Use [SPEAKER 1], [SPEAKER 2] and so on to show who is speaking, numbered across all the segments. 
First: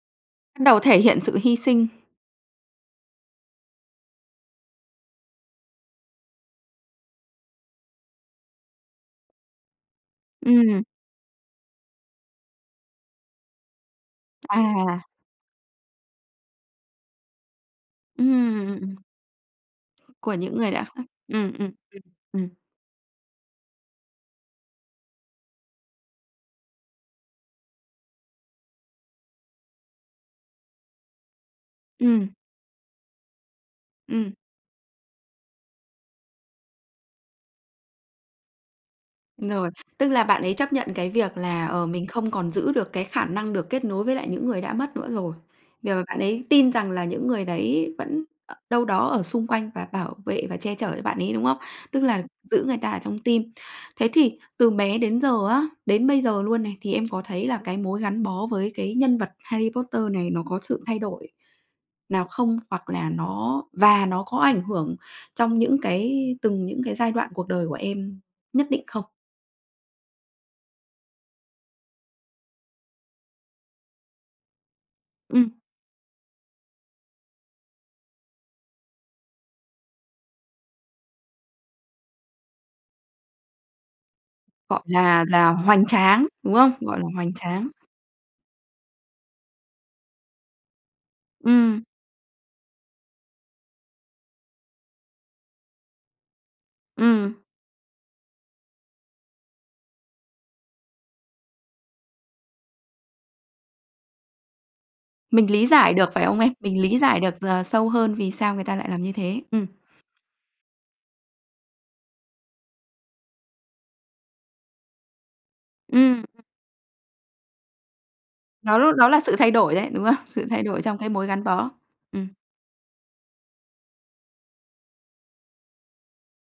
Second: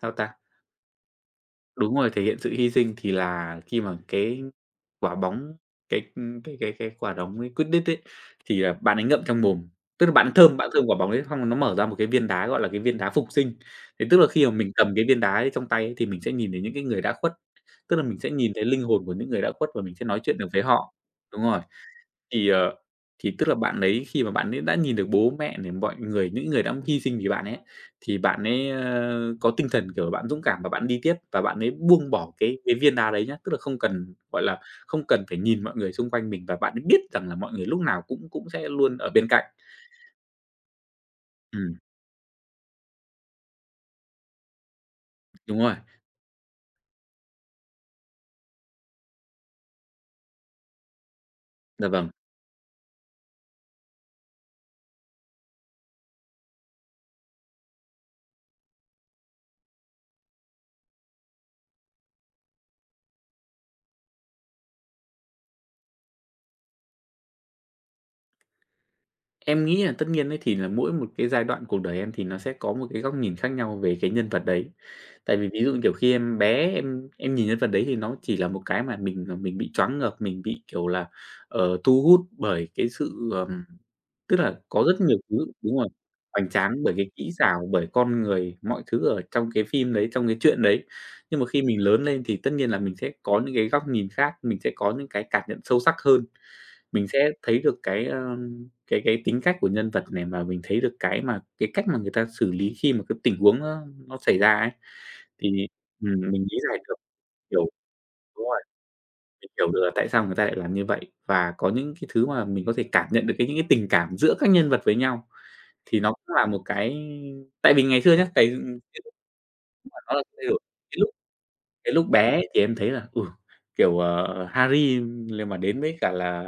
[SPEAKER 1] Sao ta?
[SPEAKER 2] Bắt đầu thể hiện sự hy sinh.
[SPEAKER 1] Đúng rồi, thể hiện sự hy sinh thì là khi mà cái quả bóng cái, ưm, cái cái cái quả đóng ấy Quidditch ấy, thì, à, bạn ấy ngậm trong mồm, tức là bạn ấy thơm, bạn
[SPEAKER 2] Ừm.
[SPEAKER 1] thơm quả bóng ấy xong nó mở ra một cái viên đá, gọi là, cái viên đá phục sinh. Thế tức là khi mà mình cầm cái
[SPEAKER 2] À.
[SPEAKER 1] viên đá ấy trong tay thì mình sẽ nhìn thấy những cái người đã khuất, tức là mình sẽ nhìn thấy linh
[SPEAKER 2] Ừm.
[SPEAKER 1] hồn của những người đã khuất và mình sẽ nói
[SPEAKER 2] Của
[SPEAKER 1] chuyện được
[SPEAKER 2] những
[SPEAKER 1] với
[SPEAKER 2] người đã
[SPEAKER 1] họ.
[SPEAKER 2] khuất,
[SPEAKER 1] Đúng
[SPEAKER 2] ừm, ừm,
[SPEAKER 1] rồi,
[SPEAKER 2] ừm,
[SPEAKER 1] thì,
[SPEAKER 2] ừm.
[SPEAKER 1] ờ, thì tức là bạn ấy khi mà bạn ấy đã nhìn được bố mẹ nè, mọi người, những người đã hy sinh vì bạn ấy, thì bạn ấy, ơ, có tinh thần, kiểu là, bạn dũng cảm và bạn đi tiếp và bạn ấy buông
[SPEAKER 2] Ừm.
[SPEAKER 1] bỏ cái cái viên đá đấy nhá, tức là không cần,
[SPEAKER 2] Ừm.
[SPEAKER 1] gọi là, không cần phải nhìn mọi người xung quanh mình và bạn ấy biết rằng là mọi người lúc nào cũng cũng sẽ luôn ở bên cạnh.
[SPEAKER 2] Rồi, tức là bạn ấy chấp nhận cái việc là,
[SPEAKER 1] Ừm.
[SPEAKER 2] ờ, mình không còn giữ được cái khả năng được kết nối với lại những người đã mất nữa rồi.
[SPEAKER 1] Đúng rồi.
[SPEAKER 2] Vì, ờ, bạn ấy tin rằng là những người đấy vẫn ở đâu đó ở xung quanh và bảo vệ và che chở cho bạn ấy, đúng không?
[SPEAKER 1] Dạ
[SPEAKER 2] Tức
[SPEAKER 1] vầng.
[SPEAKER 2] là giữ người ta ở trong tim. Thế thì từ bé đến giờ á, đến bây giờ luôn này, thì em có thấy là cái mối gắn bó với cái nhân vật Harry Potter này nó có sự thay đổi nào không hoặc là nó và nó có ảnh hưởng trong những cái từng những cái giai đoạn cuộc đời của em nhất định không?
[SPEAKER 1] Em nghĩ là tất nhiên ấy thì nà mỗi một cái giai đoạn cuộc đời em thì nó sẽ có một cái góc nhìn khác nhau về cái nhân vật đấy. Tại vì
[SPEAKER 2] Ừm.
[SPEAKER 1] ví dụ, như kiểu, khi em bé, em em nhìn nhân vật đấy thì nó chỉ là một cái mà mình, ờ, mình bị choáng ngợp, mình bị, kiểu là, ờ, thu hút bởi cái sự ờ, tức là
[SPEAKER 2] Gọi
[SPEAKER 1] có rất nhiều
[SPEAKER 2] là
[SPEAKER 1] thứ
[SPEAKER 2] là
[SPEAKER 1] đúng
[SPEAKER 2] hoành
[SPEAKER 1] rồi,
[SPEAKER 2] tráng,
[SPEAKER 1] hoành
[SPEAKER 2] đúng không?
[SPEAKER 1] tráng bởi
[SPEAKER 2] Gọi là
[SPEAKER 1] cái kỹ
[SPEAKER 2] hoành
[SPEAKER 1] xảo,
[SPEAKER 2] tráng.
[SPEAKER 1] bởi con người, mọi thứ ở trong cái phim đấy, trong cái chuyện đấy. Nhưng mà khi mình
[SPEAKER 2] Ừm.
[SPEAKER 1] lớn lên thì tất nhiên là mình sẽ có những cái góc nhìn khác, mình sẽ có những cái cảm nhận sâu sắc hơn, mình sẽ
[SPEAKER 2] Ừm.
[SPEAKER 1] thấy được cái, ơ, cái cái tính cách của nhân vật này và mình thấy được cái mà cái cách mà người ta xử lý khi mà cái tình huống nó nó xảy ra ấy
[SPEAKER 2] Mình lý
[SPEAKER 1] thì
[SPEAKER 2] giải được
[SPEAKER 1] ừm,
[SPEAKER 2] phải không
[SPEAKER 1] mình
[SPEAKER 2] em?
[SPEAKER 1] lý giải
[SPEAKER 2] Mình
[SPEAKER 1] được,
[SPEAKER 2] lý giải được d
[SPEAKER 1] kiểu
[SPEAKER 2] sâu hơn vì
[SPEAKER 1] đúng
[SPEAKER 2] sao
[SPEAKER 1] rồi,
[SPEAKER 2] người ta lại làm như thế.
[SPEAKER 1] mình
[SPEAKER 2] Ừm.
[SPEAKER 1] hiểu được là tại sao người ta lại làm như vậy. Và có những cái thứ mà mình có thể cảm nhận được cái những cái tình cảm giữa các nhân vật với nhau. Thì nó
[SPEAKER 2] Ừm.
[SPEAKER 1] cũng là một cái tại vì ngày xưa nhá, tại
[SPEAKER 2] Đó l đó
[SPEAKER 1] [unintelligible]
[SPEAKER 2] là sự thay đổi đấy,
[SPEAKER 1] mà
[SPEAKER 2] đúng
[SPEAKER 1] nó
[SPEAKER 2] không?
[SPEAKER 1] là thay
[SPEAKER 2] Sự
[SPEAKER 1] đổi,
[SPEAKER 2] thay đổi
[SPEAKER 1] cái
[SPEAKER 2] trong cái
[SPEAKER 1] lúc
[SPEAKER 2] mối gắn bó.
[SPEAKER 1] cái lúc
[SPEAKER 2] Ừm.
[SPEAKER 1] bé ấy thì em thấy là, ừ, kiểu, à, Harry lên mà đến với cả là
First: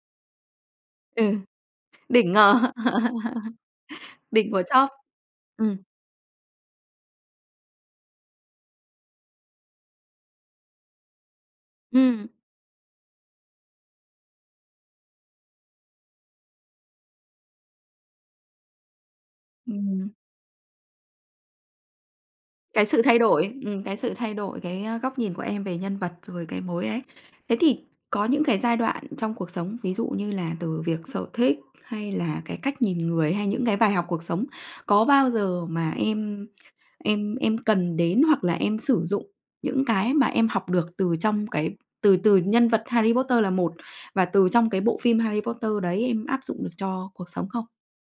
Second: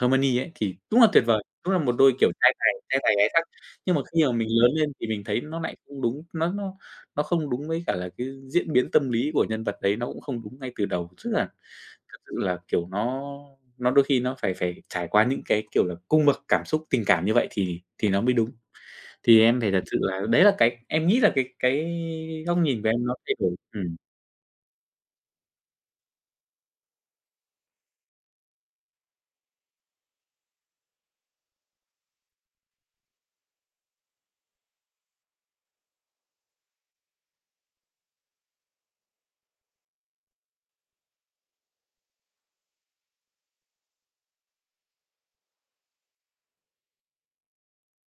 [SPEAKER 1] Hermione ấy thì đúng là tuyệt
[SPEAKER 2] Ừ.
[SPEAKER 1] vời, đúng là một đôi kiểu
[SPEAKER 2] Đỉnh
[SPEAKER 1] trai
[SPEAKER 2] ngờ,
[SPEAKER 1] tài trai tài gái sắc. Nhưng mà khi mà mình
[SPEAKER 2] đỉnh của
[SPEAKER 1] lớn
[SPEAKER 2] chóp.
[SPEAKER 1] lên thì mình thấy nó nại
[SPEAKER 2] Ừm.
[SPEAKER 1] không đúng, nó nó nó không đúng với cả là cái diễn biến tâm lý của nhân vật đấy, nó cũng không đúng ngay từ đầu, tức là thật
[SPEAKER 2] Ừm.
[SPEAKER 1] sự là, kiểu, nó nó đôi khi nó phải phải trải qua những cái, kiểu là, cung bậc cảm xúc, tình cảm như vậy thì thì nó mới đúng. Thì em phải thật sự
[SPEAKER 2] Ừm.
[SPEAKER 1] là đấy là cái em nghĩ là cái cái góc nhìn
[SPEAKER 2] Cái
[SPEAKER 1] của
[SPEAKER 2] sự
[SPEAKER 1] em nó
[SPEAKER 2] thay
[SPEAKER 1] thay
[SPEAKER 2] đổi,
[SPEAKER 1] đổi.
[SPEAKER 2] ừm, cái
[SPEAKER 1] Ừm.
[SPEAKER 2] sự thay đổi, cái, ơ, góc nhìn của em về nhân vật, rồi cái mối ấy. Thế thì có những cái giai đoạn trong cuộc sống, ví dụ như là từ việc sở thích hay là cái cách nhìn người hay những cái bài học cuộc sống. Có bao giờ mà em em em cần đến hoặc là em sử dụng những cái mà em học được từ trong cái từ từ nhân vật Harry Potter là một và từ trong cái bộ phim Harry Potter đấy em áp dụng được cho cuộc sống không?